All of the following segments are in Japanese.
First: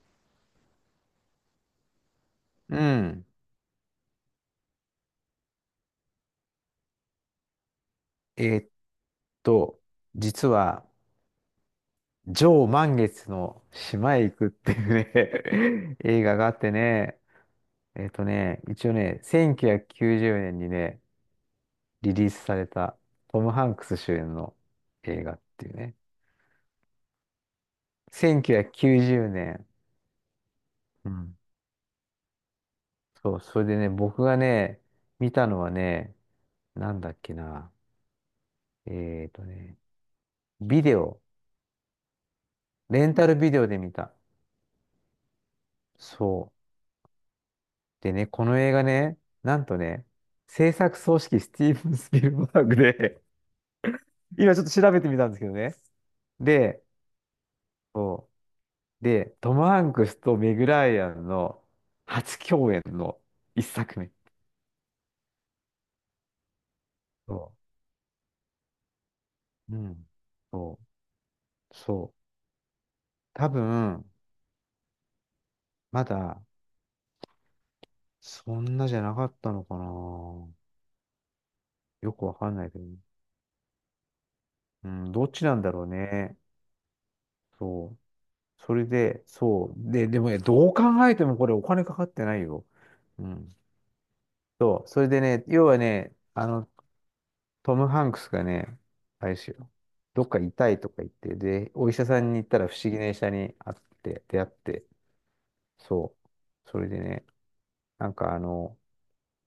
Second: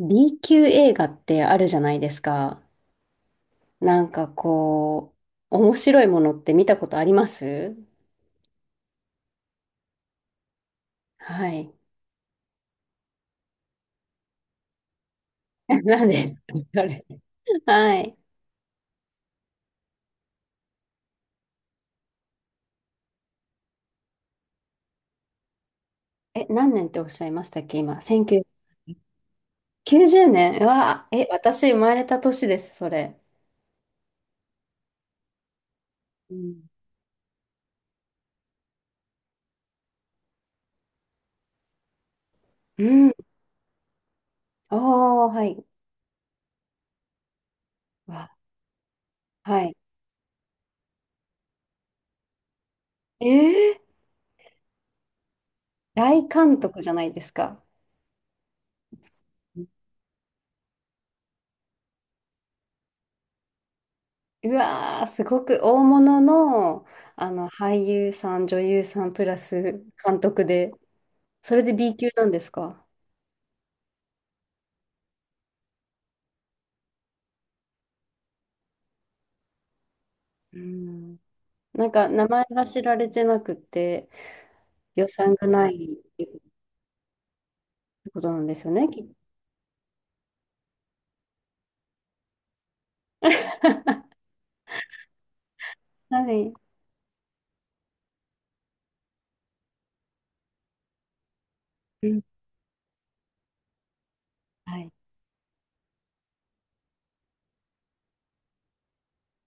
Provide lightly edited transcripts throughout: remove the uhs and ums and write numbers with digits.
B 級映画ってあるじゃないですか。うん。なんかこ面白いものって見たことあります？えーっと、実は、はい。上満月の島へ行くってい うね 何映です画かがあってあれ。ね、はい。一応ね、1990年にね、リリースされたトム・ハンクス主演の映画っていうね。え、何年っておっしゃいましたっけ今。1990 1990年。年。うわ、うえ、ん。私生まれた年です、それ。そう、それでね、僕がね、見たのはね、うん。なんだっけな。えーっとね、ビデオ、うレん。ンタルビデオで見た。おー、はい。そう。うでね、わ、この映画ね、なはんい。とね、制作総指揮スティーブン・スピルバーグで えー、今ちょっと調べてみたんですけどね。大監督で、じゃないですか。そう。で、トム・ハンクスとメグ・ライアンの初共演の一作目。うわー、すごく大物の、あその俳優さん、女優さんプラう。うスん。監督で、そそれで う。B 級そう。なんですか？多分、まだ、そんなじゃなかったのかな。うん。なんかよく名わ前かんがないけ知どらね。れてなくて、う予ん、どっ算ちがなんなだろういっね。てそう。ことなんですよそれね、きっと。で、そう。で、でもね、どう考えてもこれお金かかってないよ。うん。そう、それでね、要はね、はい。トム・ハンクスがね、あれですよ、どっか痛いとか言って、で、お医者うさん。んに行ったら不思議な医者に会って、出会っはて、い。そう、それでね、なんかあの、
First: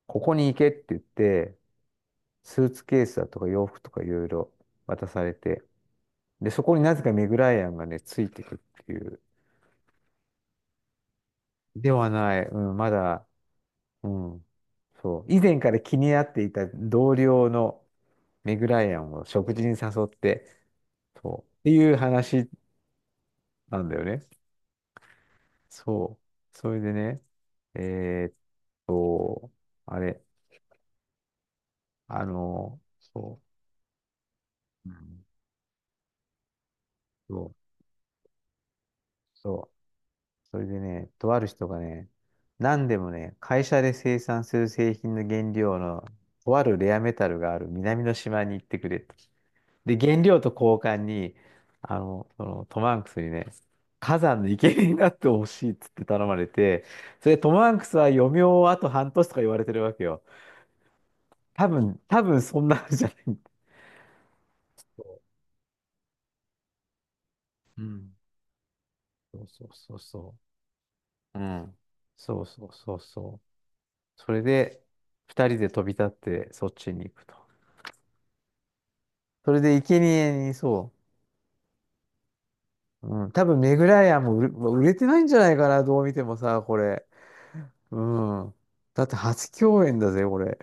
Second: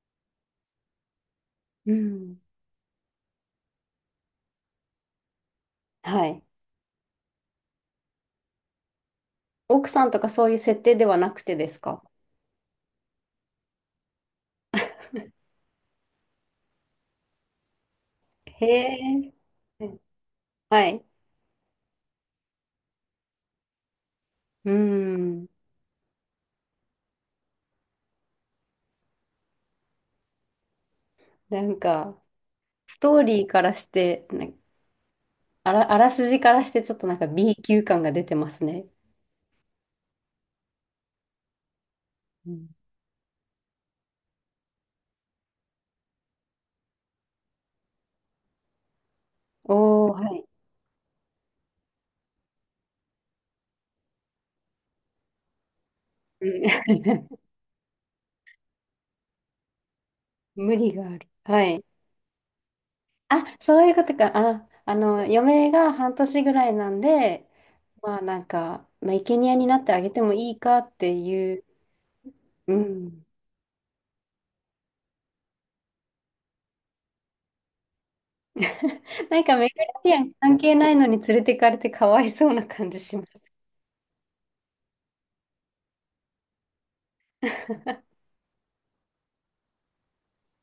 ここに行けって言って、うん。スーツケースだとか洋服とかいろいろ渡されて、はい。で、そこになぜかメグライアンがね、ついてくっていう、奥さんとかそういう設定ではなくてですでか？はない、うん、まだ、うん、そう、以前から気になっていた同僚のメへグライアンをえ。食事に誘って、はい。そう。っていう話なんだよね。うん。そう。それでね、えーっと、あれ、なんか、ストーそリーからして、う。うんあらすじからしてちょっとなんか そ B う。級感が出てますね。そう。それでね、とある人がね、うん。何でもね、会社で生産する製品の原料の、とあるレアメタルがある南の島に行ってくれ。とで、おー、原は料い。と交換に、そのトム・ハンクスにね、火山の生贄になってほしいっつって頼まうれて、それん。 でトム・ハンクスは余命をあと半年とか言われてるわけよ。無理がある。は多い。分、多分そんなのじゃない。あ、そういうことか。あ、あの、嫁が半年ぐらいなんで、うん。生そう贄そにうなってそうあげてもそいいかってう。ういう、ん。そうそううそうん。そう。それで、二人で飛び立ってそっちに行くと。なんそか、れメで、ガ生リアン贄に関係なそいのに連れてかれてかわいそうな感じう。しまうん。す。多分、メグライアンも売れてないんじゃないかな、どう見てもさ、これ。う ん。だって初共演だぜ、これ。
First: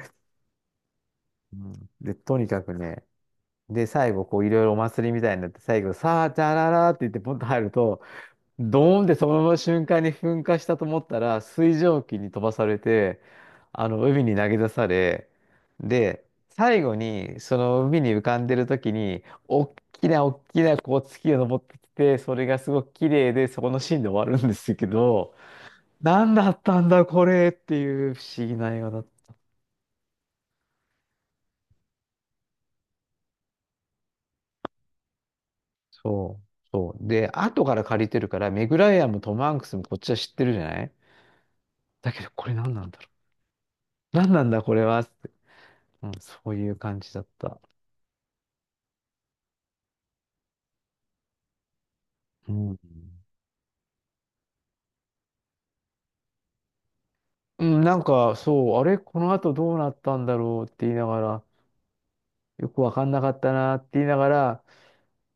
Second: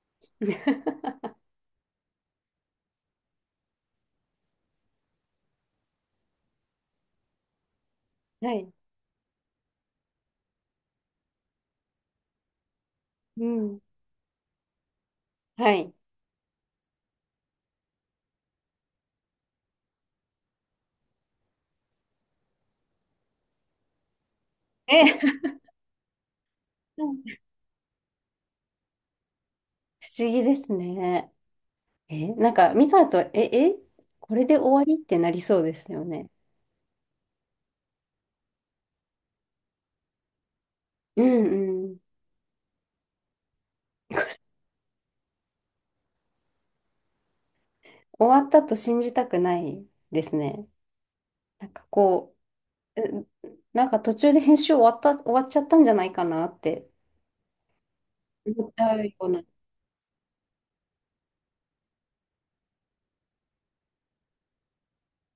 うん、で、とにかくね、で、最後、こう、いろいろお祭りみたいになって、最後、さあ、じゃららって言って、ポンと入ると、はい。ドーンってそのまま瞬間に噴火したと思ったら、水蒸気に飛ばされて、うん。海に投げ出され、はい。で、最後に、その海に浮かんでる時に、おっきなおっきな、こう、月が昇ってきて、それがすごく綺麗で、そこのシーンで終わるんですけえ、ど、何だったん だ、不これっていう不思議な映画だっ思議ですね。え、なんか、ミサと、え、これで終わりってなりそうですよね。そう、そう。で、後から借りてるから、メグライアンもトム・ハンクスもこっちは知ってるじゃないうんうん。だけど、これ何なんだろう。何なんだ、これは。って。うん、そういう感じだった。終わったと信じたくないですね。なんかこうん。う、え、なんか途中で編集終わった、終わっちゃったんじゃないかなってうん、なんか、思っそちう、あゃれ、うよこうのな。後どうなったんだろうって言いながら、よくわかんなかったなって言いながら、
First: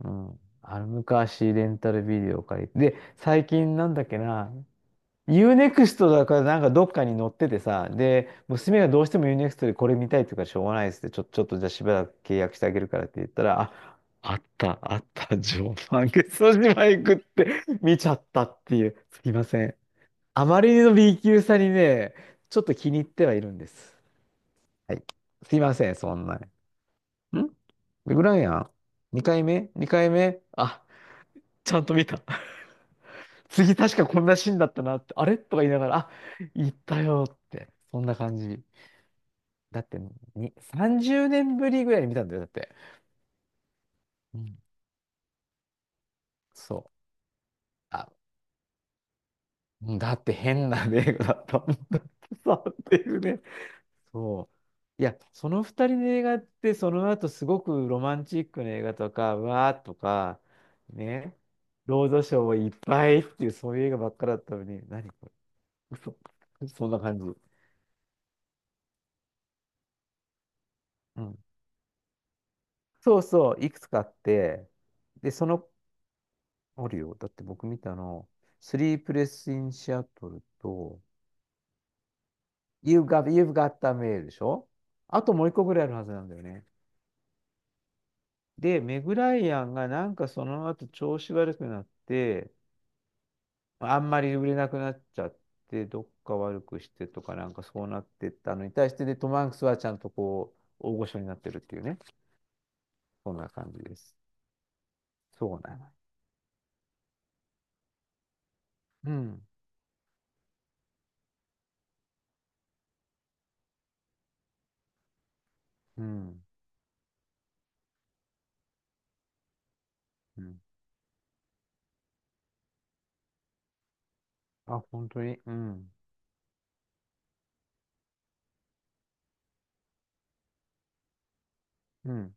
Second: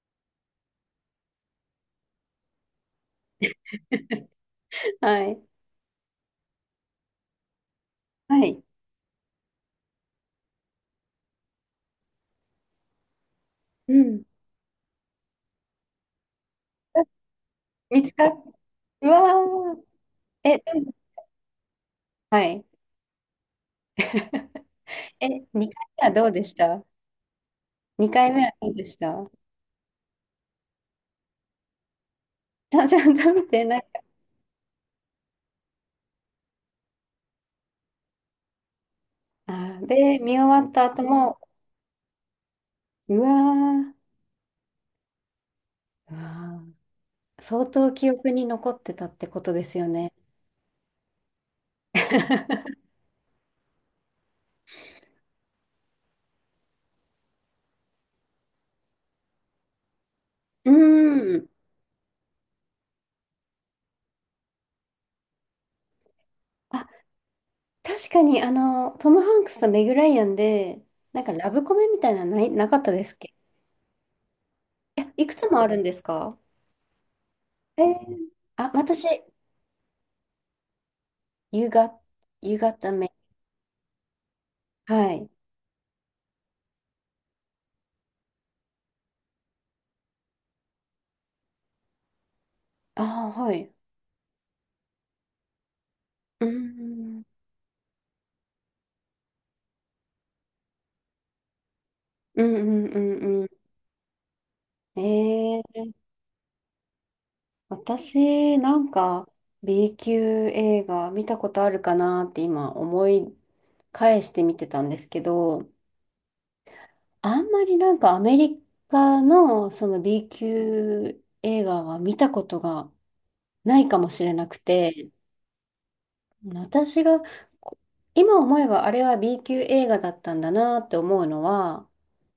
うん、あの昔レンタルビデオを借りて、で、最近なんだっけな、はい。u n ク x トだからなんかどっかに乗っててさ、で、はい。娘がどうしても u n ク x トでこれ見たいっていうからしょうがないですって、ちょっとじゃあしばらく契約してあげるからって言ったら、うあ、ん。あった、あった、常磐下ソ島へ行くって 見見ちつゃっかたっ、っていう、うすいませわん。あー。え、まりどの う？ B 級さにね、はちょっい。と気に入ってはいるんです。はい。え、すいま2回せん、目はそどんうな。でんした？ 2 レグ回ラン目やはどん？ うでし 2 た？回目？ 2 回目あ、ちゃんと見た。ちゃんと見て次な確い。かこんなシーンだったなって、あれとか言いながら、あ、行ったよって、そんな感じ。あだー、って、で、見終に、わった後30も、年ぶりぐらいに見たんだよ、だって。うわー、ううん、わそう。ー、相当あ、記憶に残ってたってことですようんね。だって変な映画だったもんだってさ、っていうね。そう。いや、その二人の映画って、その後すごくロマンチックな映画とか、わーとか、うね、ーん。ロードショーをいっぱいっていう、そういう映画ばっかだったのに、何か嘘。そんなあ、感じ。確かに、あの、トム・ハンクスとメグ・ライアンで、なうんかんラブコメみたいなのない、なかったですっそうけ？そう、いくつかあって、いや、いで、くつそもあの、るんですか？あるよ。だって僕見えたの、ー、あ、スリー私、プレスインシアトルと、You got, You got the You've mail. got, You've got the mail でしょはあい。ともう一個ぐらいあるはずなんだよね。で、メグライアンがなんかその後調子悪くなって、ああ、はい。あんまり売れなくなっちゃって、どっかう悪くしてとん、かなんかそうなってったのに対して、で、トム・ハンクスはちゃんとこう、大御所になってるっていうね。うんうんうそんんなう感じです。ん。そうえなの。ー、私、なんうか、ん。B 級映画見たことあるかなって今思い返して見てたんですけど、うん。あんまりなんかアメリカのその B うん。級映画は見たことがないかもしれなくあ、本て、当に。うん。私がこ今思えばあれは B 級映画だったんだなって思うのは、うん。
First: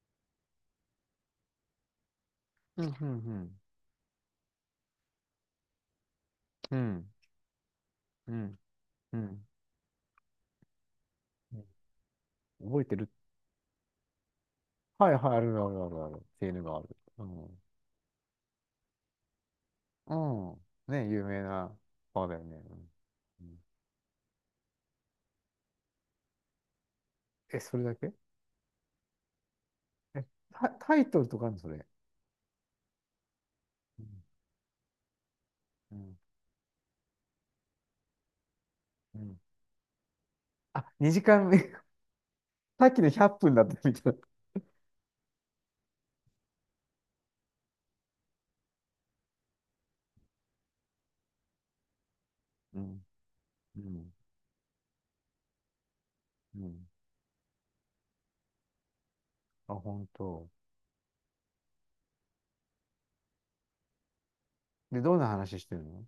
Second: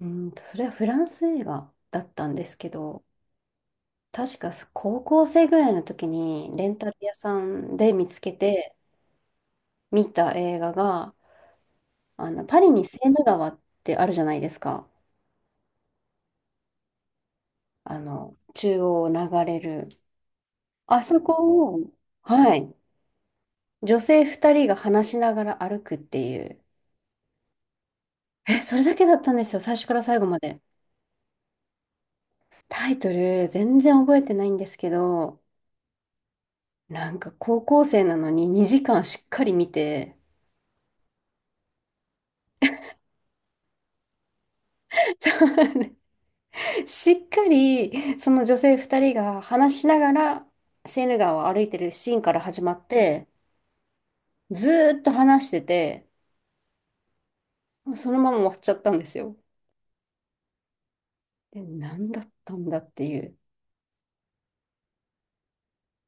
うーんと、それはフランス映画だったんですけうん、うど、ん、確か高校生ぐらいの時にレンうん。うタルん、屋さんで見つけうん。てうん見た映画が、あのパリ覚にえてセーるヌ川ってあるじゃないですか。はい、はい、あるあるあるある。セーヌがある。うん。あの、中央を流れる。うん。あね、そ有名こなを、川だよはね。い、うんうん女性2人が話しながら歩くっていう、え、それだけえ、それだけだったんですよ、最初から最後え、まで。タイトルとかあるのそれ。タイトル、全然うん。覚えてないんですけど、うん。なんか高校生なのに2時間うしっんかり見て、あ、2時間目。さっきの100分だったみたいな。しっかりその女性2人が話しながらセーヌ川を歩いてるシーンから始まうっん。て、うん。ずーっと話してて、うん。そのまま終わっちゃったんですよ。あ、本当。で、何だったんだっていう。で、どんな話してるの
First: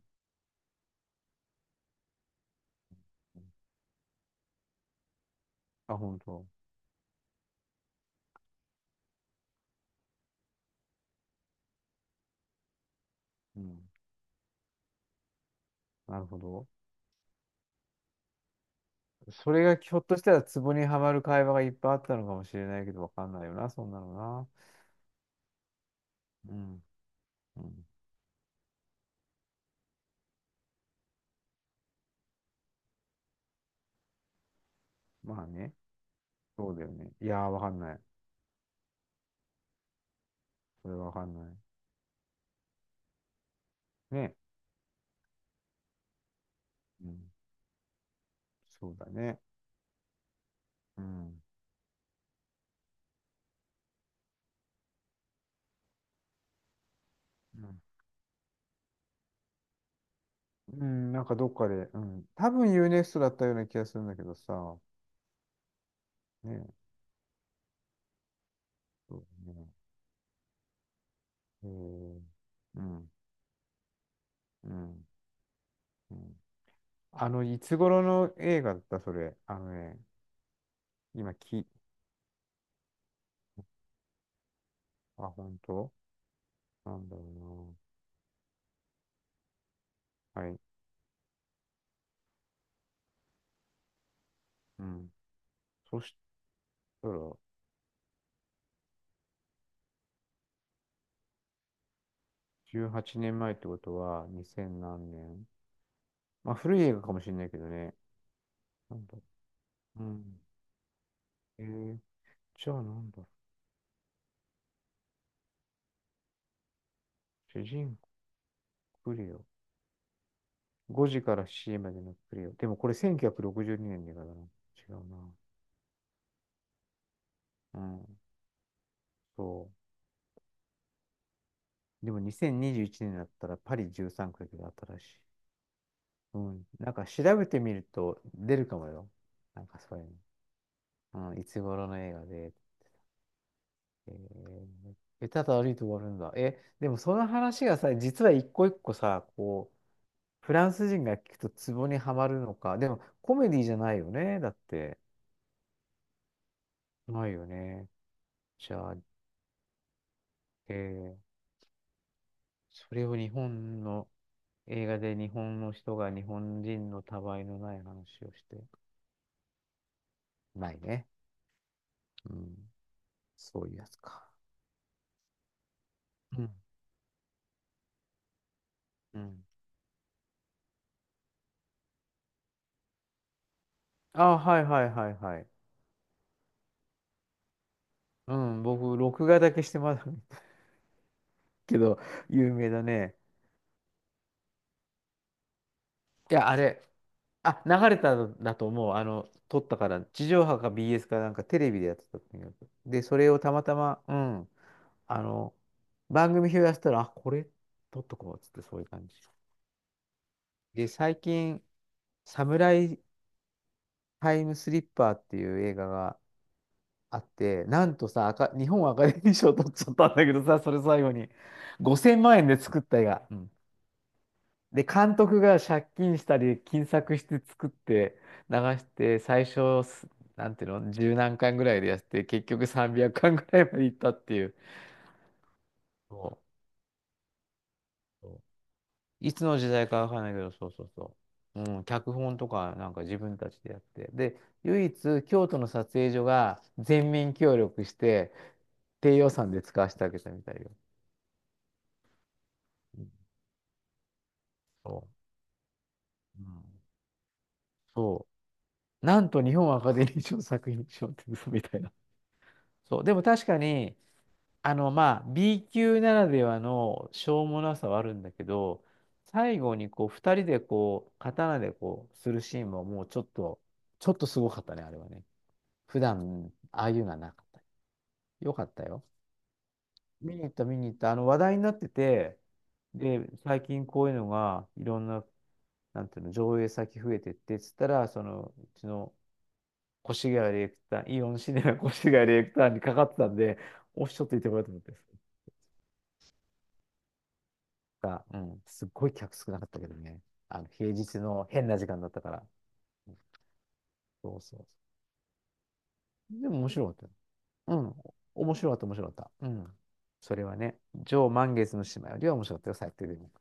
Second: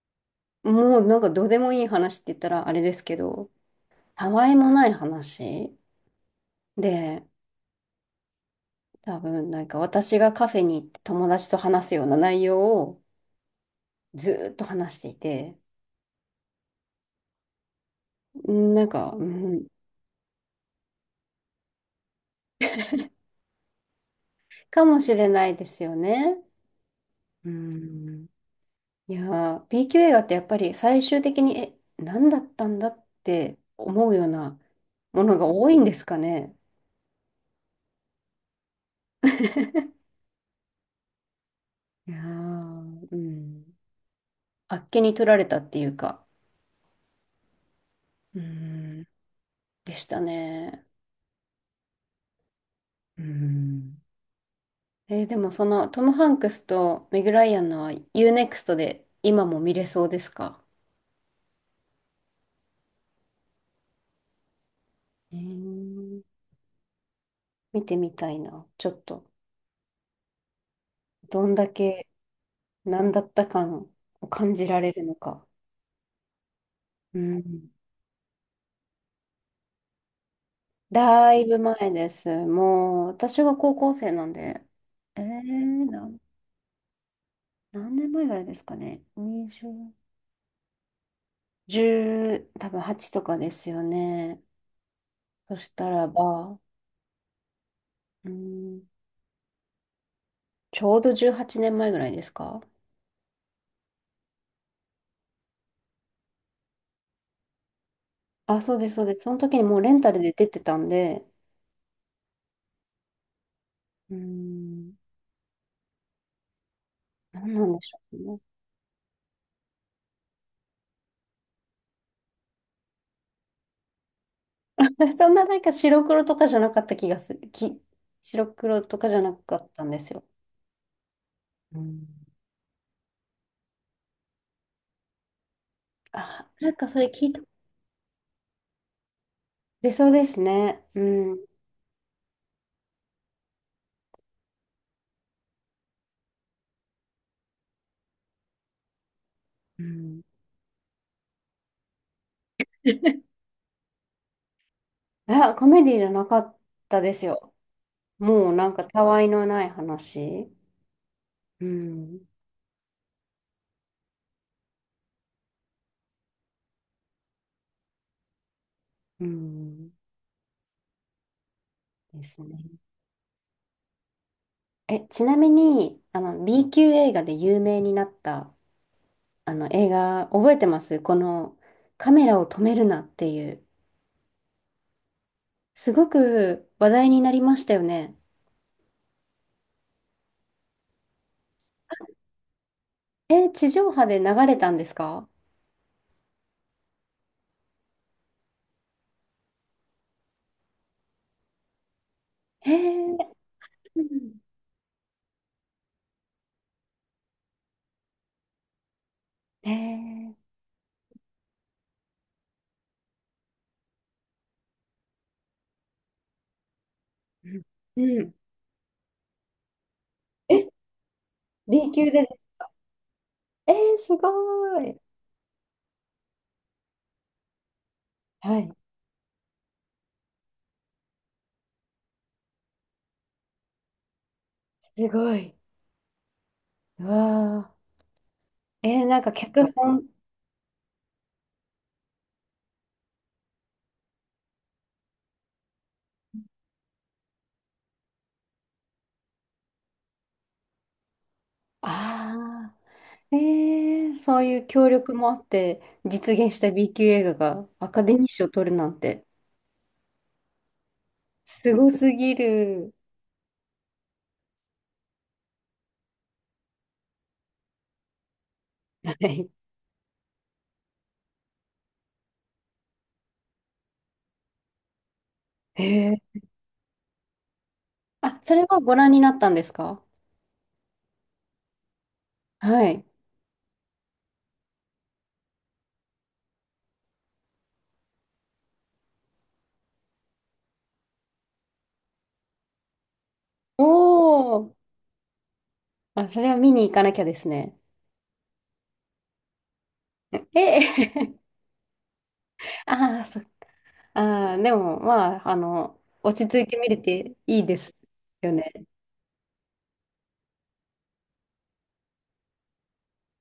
もうなんかどうでもいい話って言ったらあれですけど、たわいもない話あ、本当。で、多分なんか私がカフェに行って友達と話すような内容をうん。ずーっと話していて、なるほど。うんなんか、うそれん、がひょっとしたらツボにはまる会話がいっぱいあったのかもしれないけど、わかんないよな、そんなのな。かもしれないですよね。うん。ううん。ん、いやー、B q 映画ってやっぱり最終的に、え、何だったんだって思うようなものまがあ多ね。いんですかね。そうだよね。いやー、わかんない。それはわかんない。いやー、うん、ね。あっけに取られたっていうか、うん。うそうん、だね。でしたね。うん。うん。えー、でもそのトム・ハンクスとメグ・ライアうンん。のは u ネクストで今も見れそうですか？うんなんかどっかで、うん。多分ユーネ e ストだったような気がするんだけどさ。えー、ね。見てみたいな。ちょっそと、うだね。どんへだけーうん。何だった感を感じうられるん。のか。うん。うあの、いん。つ頃の映画だったそれ。あのね、だ今、いぶき、前です。もう、私が高校生なんで、えあ、本ー、当なん、なんだろ何年前ぐらいですかね。20、うな。はい。1多分8とかですよね。うん。そしたそらば、そうだ、うん、ちょうど18年前ぐらいですか？18年前ってことは、2000何年まあ、古い映画かもしれないけどね。あ、そうです、なそんうでだす。その時にもうレンうタルでん。出てたんで、えー、じゃあなんだうーん、何主なんでし人ょうね。公クレオ。5時から C までのクレオ。でもこれ1962年の映画だな。違う そな。んななんか白黒とかじゃなかった気がする。うん。白黒とかじゃなかそったんですよ。うん、う。でも2021年だったらパリ13区が新しい。うあ、ん。なんかなんそれか調聞いた。べてみると出るかもよ。なんか出そういそううですね。うの。うん。ん。いつ頃の映画で。えー、えただ歩いて終わるんだ。え、でもその話がさ、実は一個一個さ、こう、うん。フランス人が聞くとツボにはまるのか。でも、コメディじゃないよね。だって。あ、コメディじゃなかったですないよよ。ね。もうなじんかゃあ、たわいのない話。えーうん。それを日本の映画で日本の人が日本人のたわいのない話をして。うん。ないね。でうすん。ね。そういうやつか。え、ちなみに、あうの、ん。B 級映画で有名になったうん。あの映画覚えてます？このカメラを止めるなっていう。あ、はいはいはいはい。すごく話題になりましたよね。うん、僕、録画だけしてます けど、有名だね。えー、地上波で流れたんですか？いや、あれ。あ、流れたんだと思う。撮ったから、地上波か BS かなんかテレビでやってたとにかへで、え、それをたまたま、ううん、ん、あの、番組表やってたら、あ、これ撮っとこうっつって、そういう感じ。へー、で、最近、サムライタイムスリッパーっていう映画があって、なんうとさ、アん。カ日本アカデミー賞取っちゃったんだけどえ、さ、それ最後に、B 級5000で。万円で作った映画。えー、すごで、い。監督が借金したり、金策して作って流はい、して、最初す、なんていうの、十何巻ぐらいでやって、結局300巻ぐらいまでいったっていう。すごい。そううわそうー。えー、なんかいつの時脚代か本。わかんないけど、そうそうそう。うん、脚本とかなんか自分たちでやって。で、唯一京都の撮影所が全面協力して、低予算で使わせてあげたみたいよ。ああ。うんえー、そういう協そ力もあって実う。う現した ん、B 級映画がアカデミそー賞を取るなんう。なて、んと日本アカデミー賞作品賞って嘘みすたいごな。すぎる。そう。でも確かに、まあ、B 級ならではのしょうもなさはあるんだけど、はい。最後にこう、二人でこう、刀でこう、するシーンももうちょっと、ちょっとすごかったね、あれはね。普へ、段、ああいうのはなかった。あ、そよれかっはたごよ。覧になったんですか？見に行った、見に行った。話題になってて、はい。で、最近こういうのが、いろんな、なんていうの、上映先増えてって、つったら、その、うちの越谷ディレクター、イオンシネマ越谷ディレクターにかかってたんで、おっしゃっていてもおらったとー。思って。あ、それは見に行かなきゃですね。が、うん。すっごい客少なかったけどね。え平日え、の変な時間だったから。ああ、そっか、そうああ、そうでそも、まあ、あの、落う。ちでも着い面て白見かっれたよ。ていいうでん。すよ面白ね。かった、面白かった。うん。それはね、上満月の島よりは面白かったよ、最低でも。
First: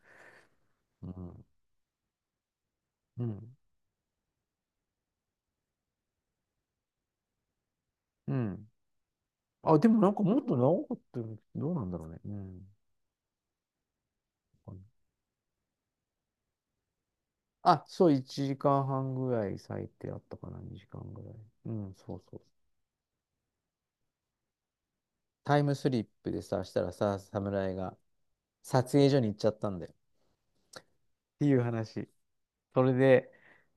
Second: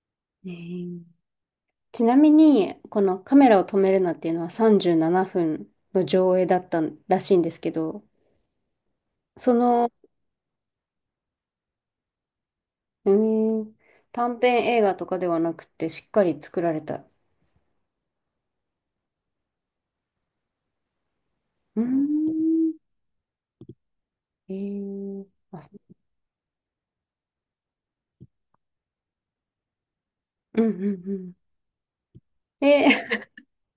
ねえ、うん。ちなみに、このうカメん。ラを止めるなっていうのは37分の上映だったらしいんですけど、うん。そあ、での、もなんかもっと長かったよ。どうなんだろうね。うん。うーん、短編映画とかではなくて、しっかり作られた。あ、そう、1時間半ぐらい最低あったかな、2時間ぐらい。ううーん、そうそう。ん、えー、タあ、イそムスリップでさ、したらさ、侍が撮影所に行っちゃったんだよ。っう、うんうんうん。ていう話。それえ、で、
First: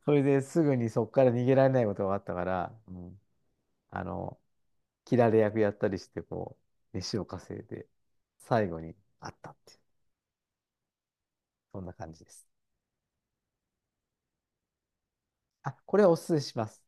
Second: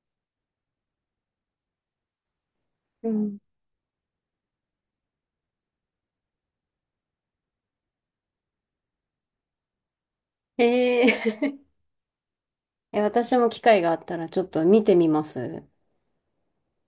それですぐにそこから逃げられないことがあったから、う うん、ん、あの、切られ役やったりして、こう、飯を稼いで、最後にあったっていう、えー。 そんな感じです。え、私も機会があったらちょっと見てみます。あ、これはおすすめします。